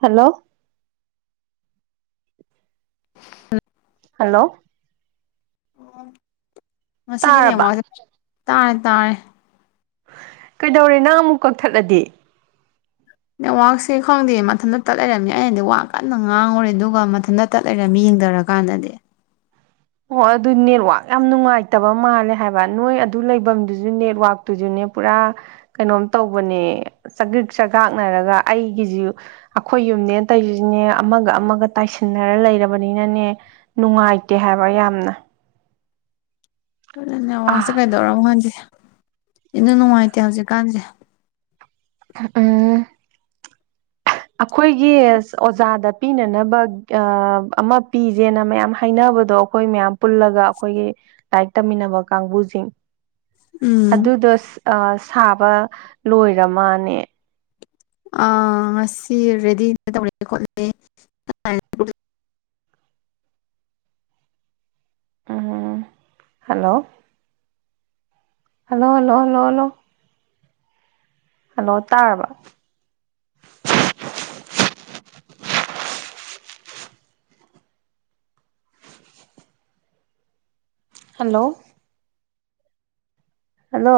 hello [inaudible] hello ꯑꯣ ꯃꯁꯤꯒꯤꯅꯦ ꯇꯥꯔꯕ ꯇꯥꯔꯦ ꯇꯥꯔꯦ ꯀꯩꯗꯧꯔꯤꯅꯣ ꯅꯪ ꯑꯃꯨꯛ ꯀꯛꯊꯠꯂꯗꯤ ꯅꯦꯠꯋꯥꯛꯁꯦ ꯈꯪꯗꯦ ꯃꯊꯟꯇꯇꯠ ꯂꯩꯔꯝꯅꯤ ꯑꯩꯅꯗꯤ ꯋꯥ ꯀꯟꯅ ꯉꯥꯡꯉꯨꯔꯦ ꯑꯗꯨꯒ ꯃꯊꯟꯇꯇ ꯂꯩꯔꯝꯃꯤ ꯌꯦꯡꯊꯔꯀꯥꯟꯗꯗꯤ ꯑꯣ ꯑꯗꯨ ꯅꯦꯠꯋꯥꯛ ꯌꯥꯝ ꯅꯨꯡꯉꯥꯏꯇꯕ ꯃꯥꯜꯂꯦ ꯍꯥꯏꯕ ꯅꯣꯏ ꯑꯗꯨ ꯂꯩꯐꯝꯗꯨꯁꯨ ꯅꯦꯠꯋꯥꯛꯇꯨꯁꯨꯅꯦ ꯄꯨꯔꯥ ꯀꯩꯅꯣꯝ ꯇꯧꯕꯅꯦ ꯆꯛ ꯆꯒꯥꯛꯅꯔꯒ ꯑꯩꯒꯤꯁꯨ ꯑꯩꯈꯣꯏ ꯌꯨꯝꯅꯦ ꯑꯇꯩꯁꯤꯅꯦ ꯑꯃꯒ ꯑꯃꯒ ꯇꯥꯏꯁꯤꯟꯅꯔ ꯂꯩꯔꯕꯅꯤꯅꯅꯦ ꯅꯨꯡꯉꯥꯏꯇꯦ ꯍꯥꯏꯕ ꯍꯥꯏꯕꯥ ꯌꯥꯝꯅ ꯅꯦ ꯋꯥꯁꯦ ꯑꯥ ꯀꯩꯗꯧꯔꯝꯃꯣ ꯈꯪꯁꯦ ꯅꯨꯡꯉꯥꯏꯇꯦ ꯍꯧꯖꯤꯛꯀꯥꯟꯁꯦ ꯎꯝ ꯑꯈꯣꯏꯒꯤ ꯑꯣꯖꯥꯗ ꯄꯤꯅꯅꯕ ꯑꯃ ꯄꯤꯖꯦꯅ ꯃꯌꯥꯝ ꯍꯥꯏꯅꯕꯗꯣ ꯑꯈꯣꯏ ꯃꯌꯥꯝ ꯄꯨꯜꯂꯒ ꯑꯈꯣꯏꯒꯤ ꯂꯥꯏꯔꯤꯛ ꯇꯝꯃꯤꯟꯅꯕ ꯀꯥꯡꯕꯨꯁꯤꯡ ꯎꯝ ꯑꯗꯨꯗ ꯑ ꯁꯥꯕ ꯂꯣꯏꯔ ꯃꯥꯅꯦ ꯑꯥ ꯉꯁꯤ ꯔꯦꯗꯤ [unintelligible] ꯎꯝ hello hello hello hello hello hello ꯇꯥꯔꯕ ꯍꯜꯂꯣ ꯍꯜꯂꯣ